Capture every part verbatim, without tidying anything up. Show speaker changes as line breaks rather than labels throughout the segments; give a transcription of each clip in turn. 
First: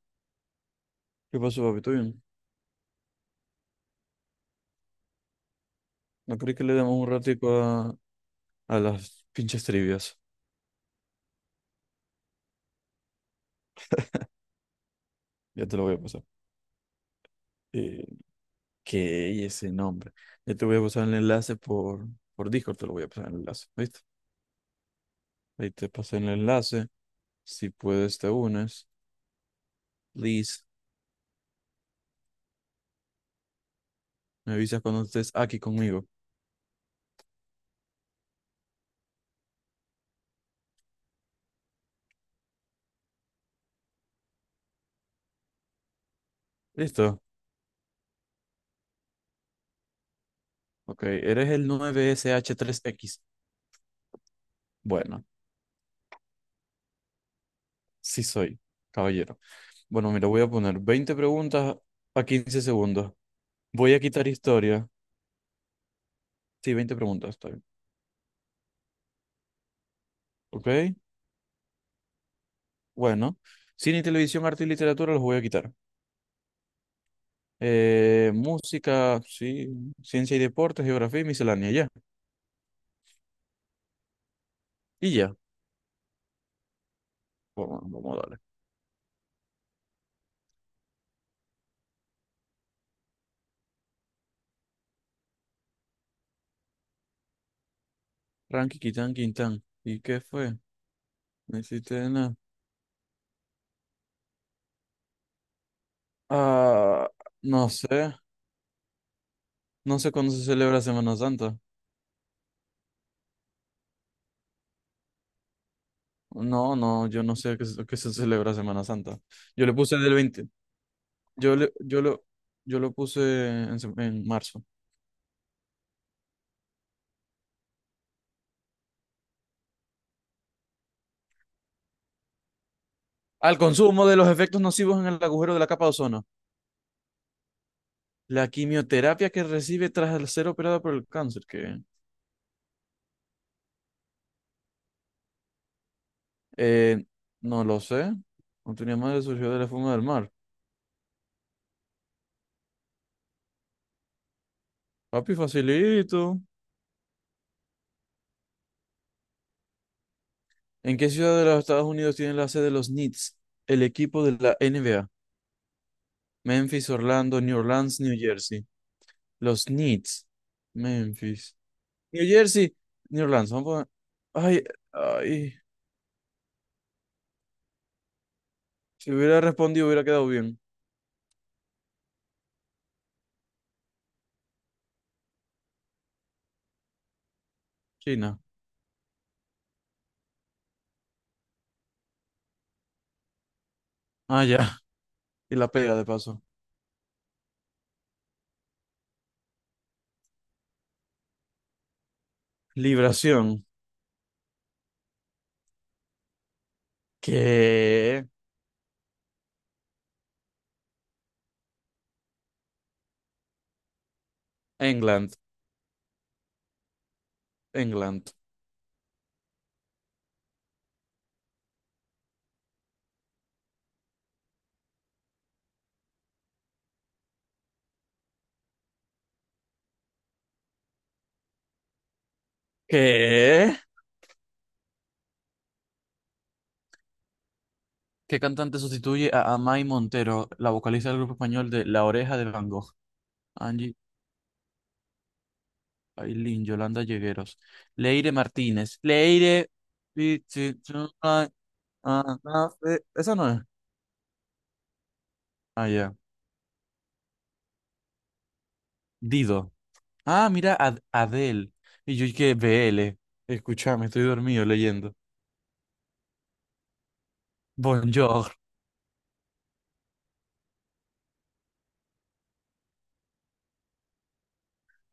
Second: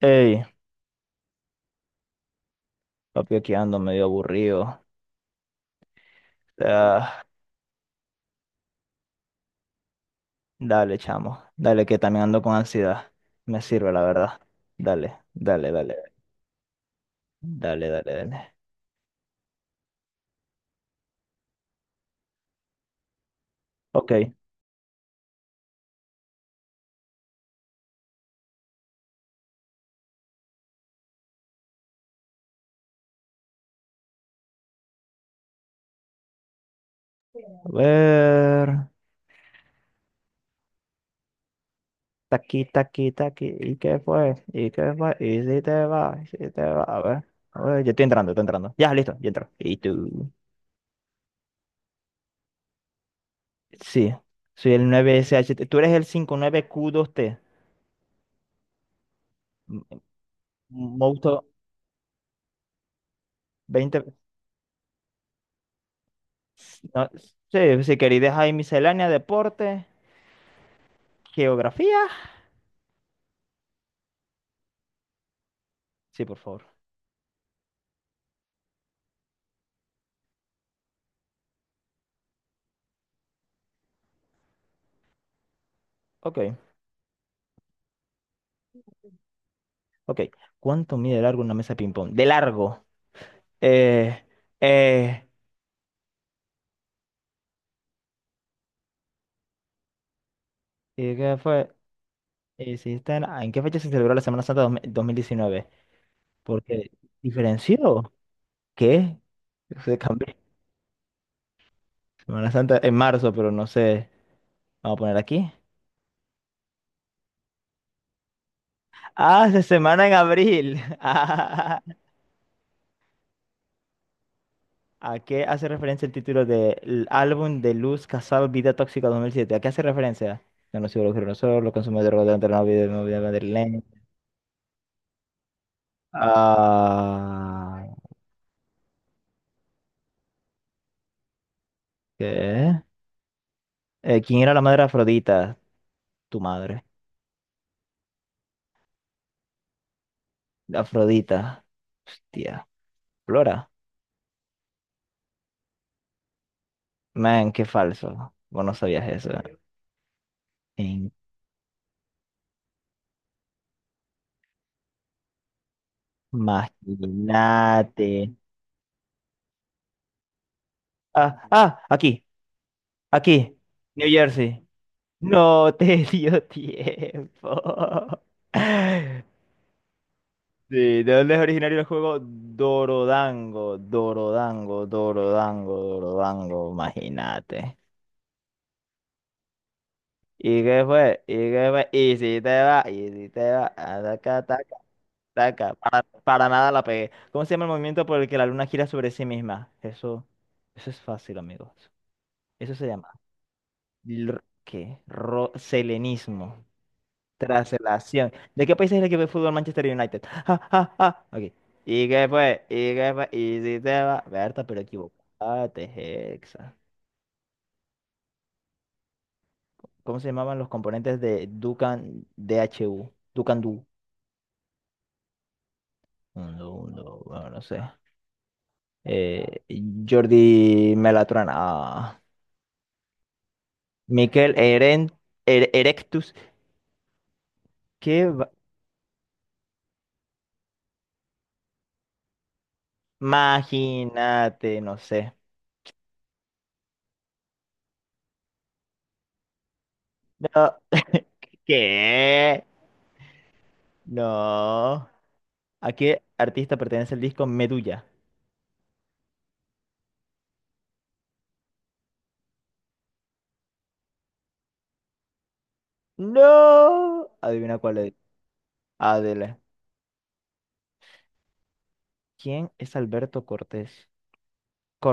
Ey,
¿Qué pasó, papi? ¿Todo bien?
papi, aquí ando medio aburrido.
¿No crees que le demos un
Ah,
ratico a, a las pinches trivias?
dale, chamo. Dale, que también ando con ansiedad. Me sirve, la verdad. Dale,
Ya
dale,
te lo
dale.
voy a pasar.
Dale, dale,
Eh,
dale.
¿qué es ese nombre? Ya te voy a pasar el enlace por, por Discord, te lo voy a pasar el enlace, ¿viste?
Ok, a
Ahí te pasé el enlace. Si puedes, te unes. Please, me avisas cuando estés aquí conmigo.
ver. Taqui, taqui, taqui. ¿Y qué fue? ¿Y qué fue? ¿Y si te va? ¿Y si te va? A
¿Listo?
ver. A ver, yo estoy entrando, estoy entrando. Ya, listo, ya entro. ¿Y tú?
Ok, eres el nueve S H tres x.
Sí, soy el
Bueno,
nueve S H. Tú eres el cinco nueve Q dos T.
sí soy, caballero.
M-
Bueno, mira, voy a poner veinte
Moto
preguntas a quince segundos. Voy a
veinte.
quitar historia. Sí, veinte
No,
preguntas, está bien.
sí, sí, querida, ahí miscelánea, deporte.
Ok,
¿Geografía?
bueno. Cine y televisión, arte y literatura los voy a quitar.
Sí, por favor.
Eh, música, sí, ciencia y deportes, geografía y miscelánea, ya. Y ya.
Ok,
Vamos, vamos a darle.
ok. ¿Cuánto mide de largo una mesa de ping-pong? De largo. Eh, eh,
Ranky, quitán, quintán. ¿Y qué fue?
¿y ¿Qué
No
fue?
hiciste nada.
Eh, si está en, ah, ¿en qué fecha se celebró la Semana Santa dos- mil- dos mil diecinueve? Porque
Ah, no
diferenció.
sé.
¿Qué? Se
No sé
cambió.
cuándo se celebra Semana Santa.
Semana Santa en marzo, pero no sé. Vamos a poner aquí.
No, no, yo no sé qué, se- qué se celebra Semana Santa.
Ah, se
Yo le puse
semana en
del veinte.
abril.
Yo le, yo lo, yo lo puse en, se- en marzo.
¿A qué hace referencia el título del álbum de Luz Casal Vida Tóxica dos mil siete? ¿A qué hace referencia? No, no soy los nosotros, los consumidores rodeantes de la vida de movida
Al
madrileña.
consumo de los efectos nocivos en el agujero de la capa de ozono.
Ah,
La quimioterapia que recibe tras ser operada por el cáncer, que
¿qué? Eh, ¿quién era la madre de Afrodita? Tu madre.
eh, no lo sé. No tenía madre, surgió de la fuma del mar.
Afrodita. Hostia. Flora.
Papi, facilito.
Man, qué falso. Vos no sabías eso.
¿En qué ciudad de los Estados Unidos tiene la sede de los Knicks, el equipo de la N B A? Memphis, Orlando, New Orleans,
Imagínate.
New Jersey. Los Knicks.
Ah,
Memphis.
ah, aquí,
New Jersey, New Orleans.
aquí.
Vamos a...
New
poner- Ay,
Jersey.
ay.
No te dio tiempo.
Si hubiera respondido, hubiera quedado bien.
Sí, ¿de dónde es originario el juego? Dorodango, Dorodango, Dorodango, Dorodango, imagínate.
China.
¿Y qué fue? ¿Y qué fue? ¿Y si te va? ¿Y si te va? Ataca,
Ah,
ataca,
ya. Y la
ataca.
pega
Para,
de paso.
para nada la pegué. ¿Cómo se llama el movimiento por el que la luna gira sobre sí misma? Eso, eso es fácil, amigos. Eso se llama.
Libración.
l- ¿Qué? Ro- selenismo. Tras la
¿Qué?
acción. ¿De qué país es el equipo de fútbol Manchester United? Ja, ja, ja. Ok. ¿Y qué fue? ¿Y qué fue? ¿Y si te va? Berta, pero
England.
equivocate, Hexa.
England.
¿Cómo se llamaban los componentes de Dukan D H U Dukan Du? No, no, bueno, no sé. Eh, Jordi Melatrana. Ah.
¿Qué?
Miquel Eren, Er- Erectus. ¿Qué?
¿Qué
va-
cantante sustituye a Amai Montero, la vocalista del grupo español de La Oreja de Van Gogh? Angie
Imagínate, no sé.
Ailín, Yolanda Llegueros, Leire Martínez, Leire...
No.
Pichi- Chuma- Ah,
¿Qué?
ah, eh, Esa no es.
No.
Ah,
¿A
ya.
qué artista pertenece el disco Medulla?
Dido. Ah, mira, Ad- Adele. Y yo que B L. Escúchame, estoy dormido leyendo.
No. Adivina cuál es.
Bonjour.
Adele. ¿Quién es Alberto Cortés?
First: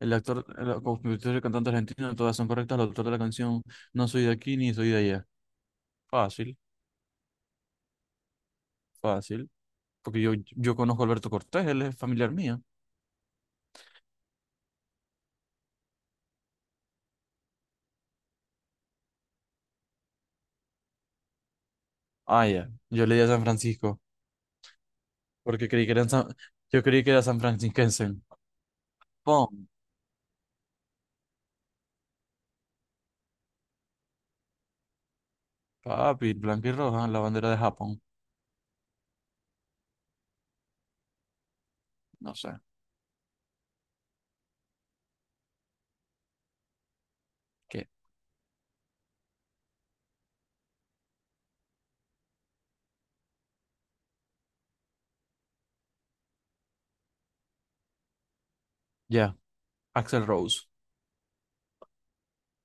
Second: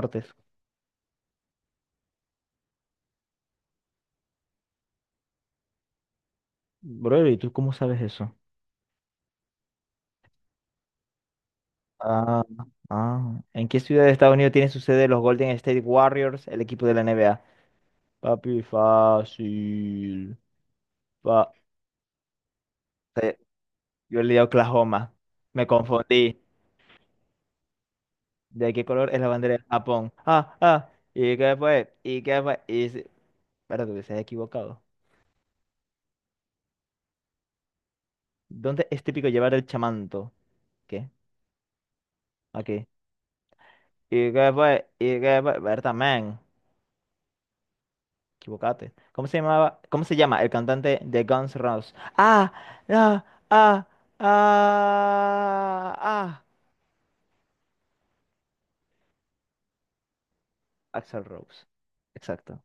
El actor, el compositor y el cantante argentino, todas son correctas. El autor de la canción, no soy de aquí ni soy de allá. Fácil,
Bro, ¿y tú cómo sabes eso?
fácil. Porque yo, yo conozco a Alberto Cortés, él es familiar
Ah,
mío.
ah. ¿En qué ciudad de Estados Unidos tiene su sede los Golden State Warriors, el equipo de la N B A? Papi, fácil. Fa-
Ah, ya. Yo leí a
eh,
San Francisco,
Yo leí Oklahoma. Me
porque creí que eran San-
confundí.
yo creí que era San Francisquense.
¿De qué color es la bandera de
Pon,
Japón? Ah, ah. ¿Y qué fue? ¿Y qué fue? Y... se- Espérate, que se ha equivocado.
papi, blanca y roja, la bandera de Japón.
¿Dónde es típico llevar el chamanto? ¿Qué?
No sé.
Aquí. Y que fue, y que fue, Berta, man,
¿Qué?
equivocate. ¿Cómo se llamaba? ¿Cómo se llama el cantante de Guns N' Roses? Ah, ah, ah, ah, ah.
Ya. Axel Rose.
Axl Rose. Exacto.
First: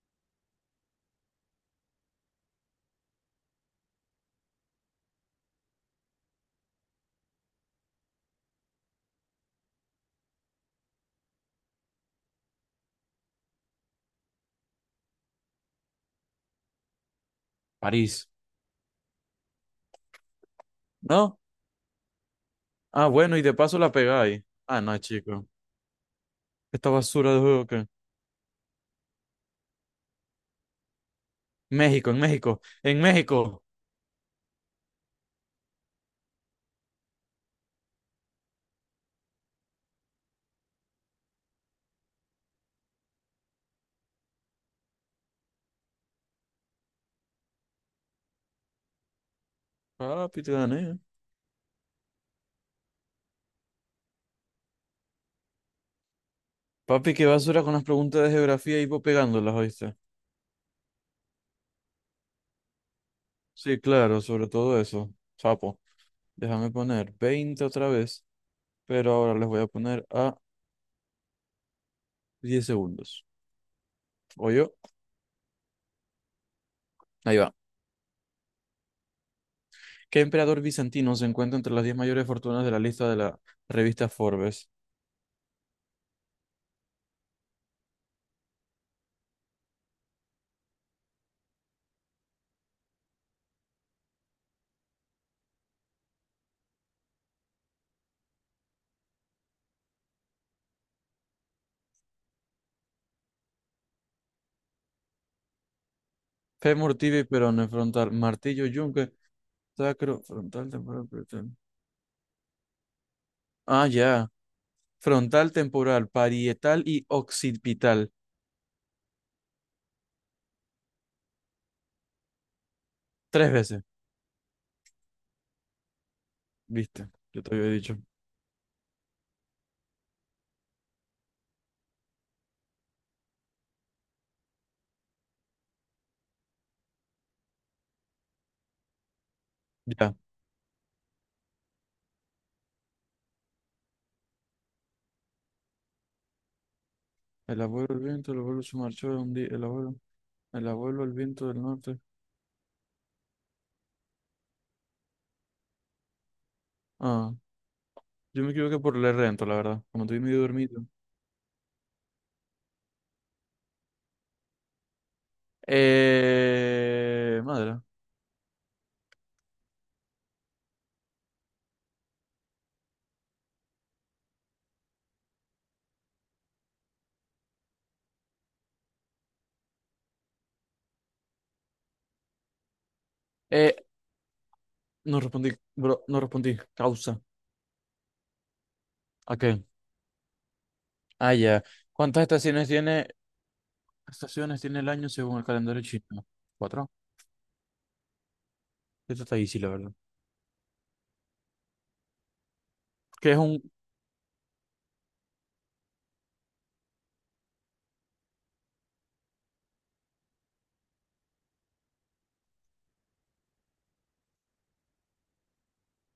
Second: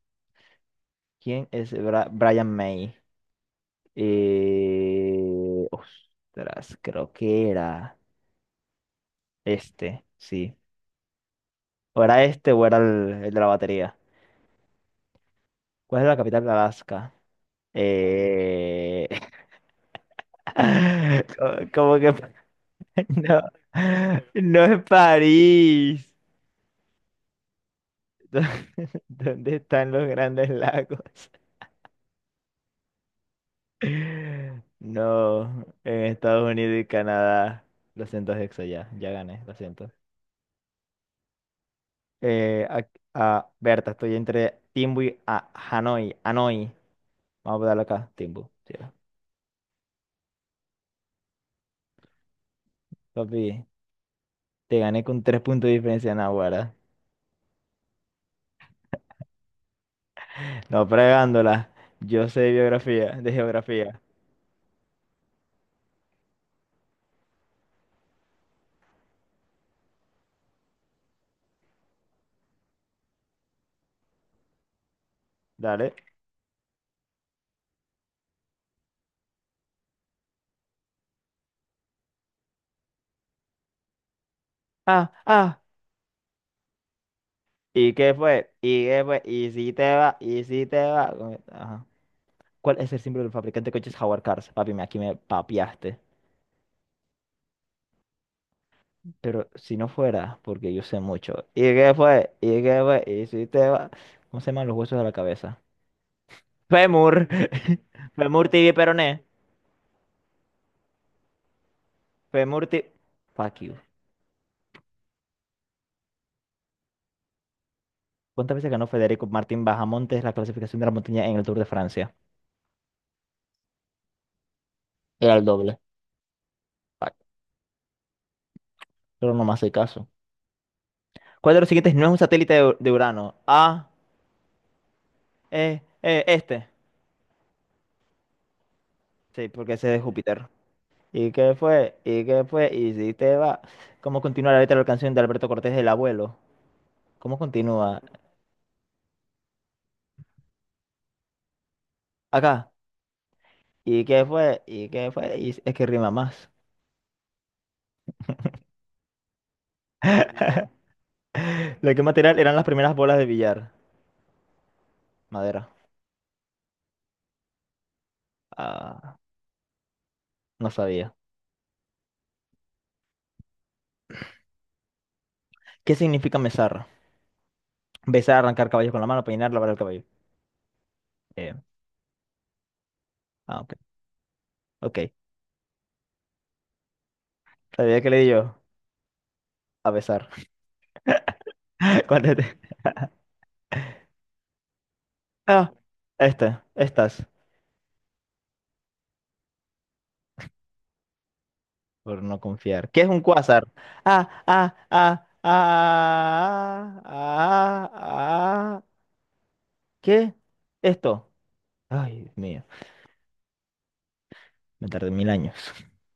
¿Quién es Bra- Brian May? Eh, ostras, creo que era este, sí. O era este o era el, el de la batería. ¿Cuál es la capital de Alaska?
París.
Eh...
¿No?
Como que
Ah, bueno, y
No,
de paso la pegáis.
no
Ah,
es
no, chico.
París.
Esta basura de juego, que.
¿Dó- ¿Dónde están los grandes lagos?
México, en México, en México.
No, en Estados Unidos y Canadá. Lo siento, Hexo, ya, ya gané, lo siento. Eh, a, a- Berta, estoy entre Timbu y a- Hanoi. Hanoi. Vamos a darlo acá, Timbu. Sí. Va.
Papi, te gané.
Papi, te gané con tres puntos de diferencia, Nahuara.
Papi, qué basura con las preguntas de geografía, y vos pegándolas, ¿oíste?
No fregándola. Yo sé biografía, de
Sí,
geografía.
claro, sobre todo eso. Sapo. Déjame poner veinte otra vez, pero ahora les voy a poner a diez segundos. ¿Yo?
Dale.
Ahí va. ¿Qué emperador bizantino se encuentra entre las diez mayores fortunas de la lista de la revista Forbes?
Ah, ah. ¿Y qué fue? ¿Y qué fue? ¿Y si te va? ¿Y si te va? Como- Ajá. ¿Cuál es el símbolo del fabricante de coches Jaguar Cars? Papi, me- aquí me papiaste. Pero si no fuera, porque yo sé mucho. ¿Y qué fue? ¿Y qué fue? ¿Y si te va? ¿Cómo se llaman los huesos de la cabeza?
Fémur, tibia y
Femur.
perone, frontal,
Femur
martillo,
tibia y
yunque,
peroné.
sacro, frontal, temporal, parietal.
Femur tibia... Fuck you.
Ah, ya. Frontal, temporal, parietal y occipital.
¿Cuántas veces ganó Federico Martín Bajamontes la clasificación de la montaña en el Tour de Francia?
Tres veces.
Era el doble.
¿Viste?
Fuck.
Yo te había dicho.
Pero no me hace caso. ¿Cuál de los siguientes no es un satélite de, de Urano? A, E, E, este. Sí, porque ese es
Ya.
Júpiter. ¿Y qué fue? ¿Y qué fue? ¿Y si te va? ¿Cómo continúa la letra de la canción de Alberto Cortés, El Abuelo? ¿Cómo
El abuelo, el
continúa?
viento, el abuelo se marchó de un día. El abuelo, el abuelo, el viento del norte.
Acá. ¿Y qué fue? ¿Y qué fue? Y es que rima más.
Ah, yo me equivoqué por leer lento, la verdad. Como estoy medio dormido.
¿De qué material eran las primeras bolas de billar? Madera.
Eh, madre.
Ah, no sabía. ¿Qué significa mesar? Besar, arrancar caballos con la mano, peinar, lavar el cabello. Eh, ah, ok.
Eh,
Ok.
no respondí, bro, no respondí. Causa.
¿Sabía qué le di yo?
¿A qué?
A besar.
Ah, ya. ¿Cuántas
¿Cuál es?
estaciones tiene, estaciones tiene el año según el
Ah,
calendario chino?
este.
¿Cuatro?
Estas.
Esto está easy, la verdad.
Por no confiar. ¿Qué es un
¿Qué es un...?
cuásar? Ah, ah, ah, ah, ah, ah, ah. ¿Qué? ¿Esto? Ay, Dios mío. Me tardé mil años.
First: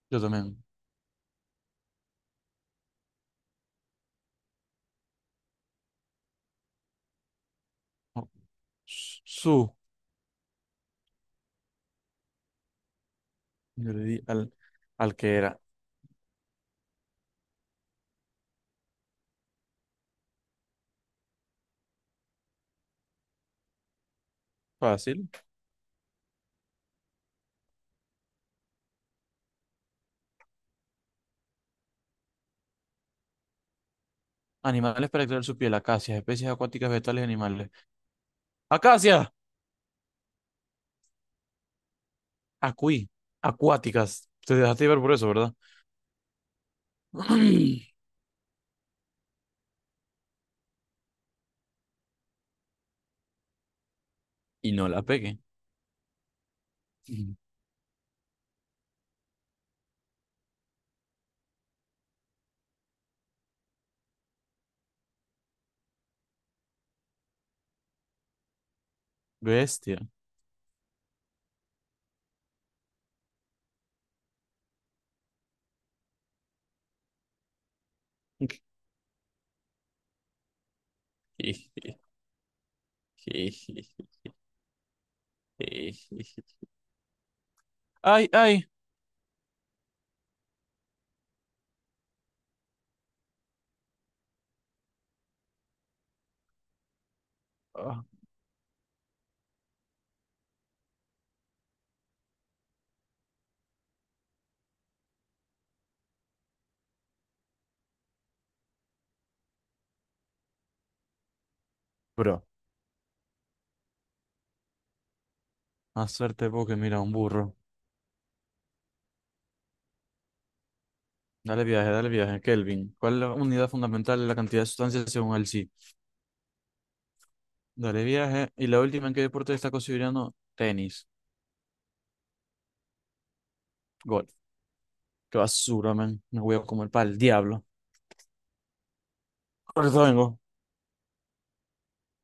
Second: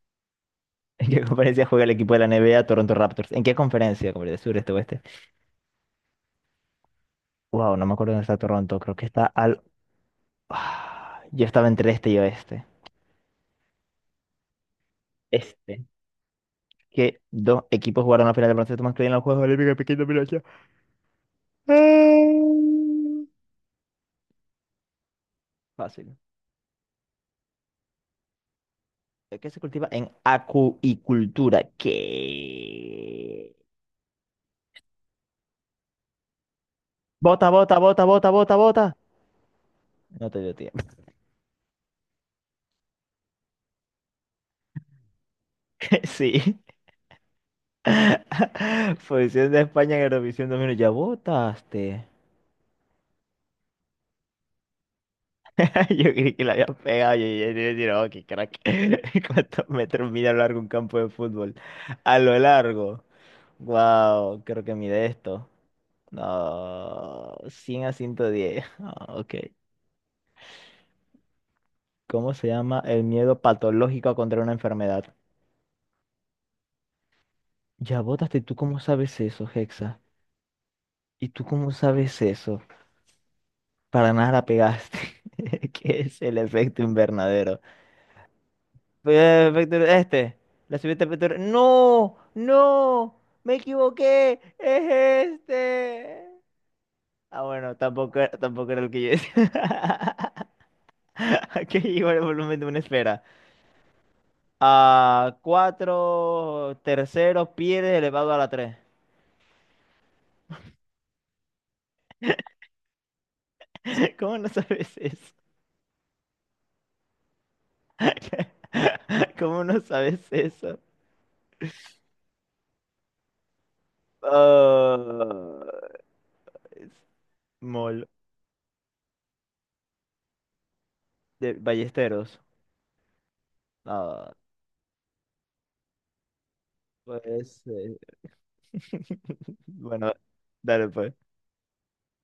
Yo también.
¿En qué conferencia juega el equipo de la N B A Toronto Raptors? ¿En qué conferencia? ¿Como de sur, este, oeste? Wow, no me acuerdo dónde
Oh,
está Toronto. Creo que está al...
Su.
Ah, yo estaba entre este y oeste.
Yo le di al, al que era.
Este. Que dos equipos jugaron la final de baloncesto masculino en los Juegos Olímpicos de Pekín dos mil ocho. Ah.
Fácil.
Fácil. Que se cultiva en acuicultura. ¿Qué?
Animales para extraer su piel. Acacias. Especies acuáticas, vegetales y
Bota,
animales.
bota, bota, bota, bota, bota.
¡Acacias!
No te dio tiempo.
Acuí. Acuáticas. Te dejaste ver por eso, ¿verdad?
Sí. Posición de España en Eurovisión dos mil. Ya votaste.
Y no la pegué.
Yo creí que la había pegado. Yo
Mm.
ya te iba a decir, oh, qué crack. ¿Cuántos metros mide a lo largo un campo de fútbol? A lo largo. Wow, creo que mide esto. No, Cien a ciento diez. Ah, ok.
Bestia.
¿Cómo se llama el miedo patológico a contraer una enfermedad? Ya votaste, ¿tú cómo sabes eso, Hexa? ¿Y tú cómo sabes eso? Para nada la pegaste. ¿Qué es el efecto invernadero?
Ay, ay.
Eh, Efecto este. La subida de ¡No! ¡No! ¡Me equivoqué! ¡Es este! Ah, bueno,
Ah,
tampoco, era- tampoco era el que yo decía. Que igual el volumen de una esfera. A cuatro terceros pies elevado a la tres.
bro,
¿Cómo no sabes eso?
más suerte porque mira, un burro.
¿Cómo no sabes eso?
Dale viaje, dale viaje, Kelvin. ¿Cuál es la unidad fundamental de la cantidad de sustancias según el sí?
Ah, es
Dale
Mol
viaje. Y la última, ¿en qué deporte está considerando? Tenis.
de Ballesteros.
Golf.
Ah,
Qué basura, man. Me voy a comer para el
pues.
diablo.
eh,
Ahorita
Bueno,
vengo.
dale pues.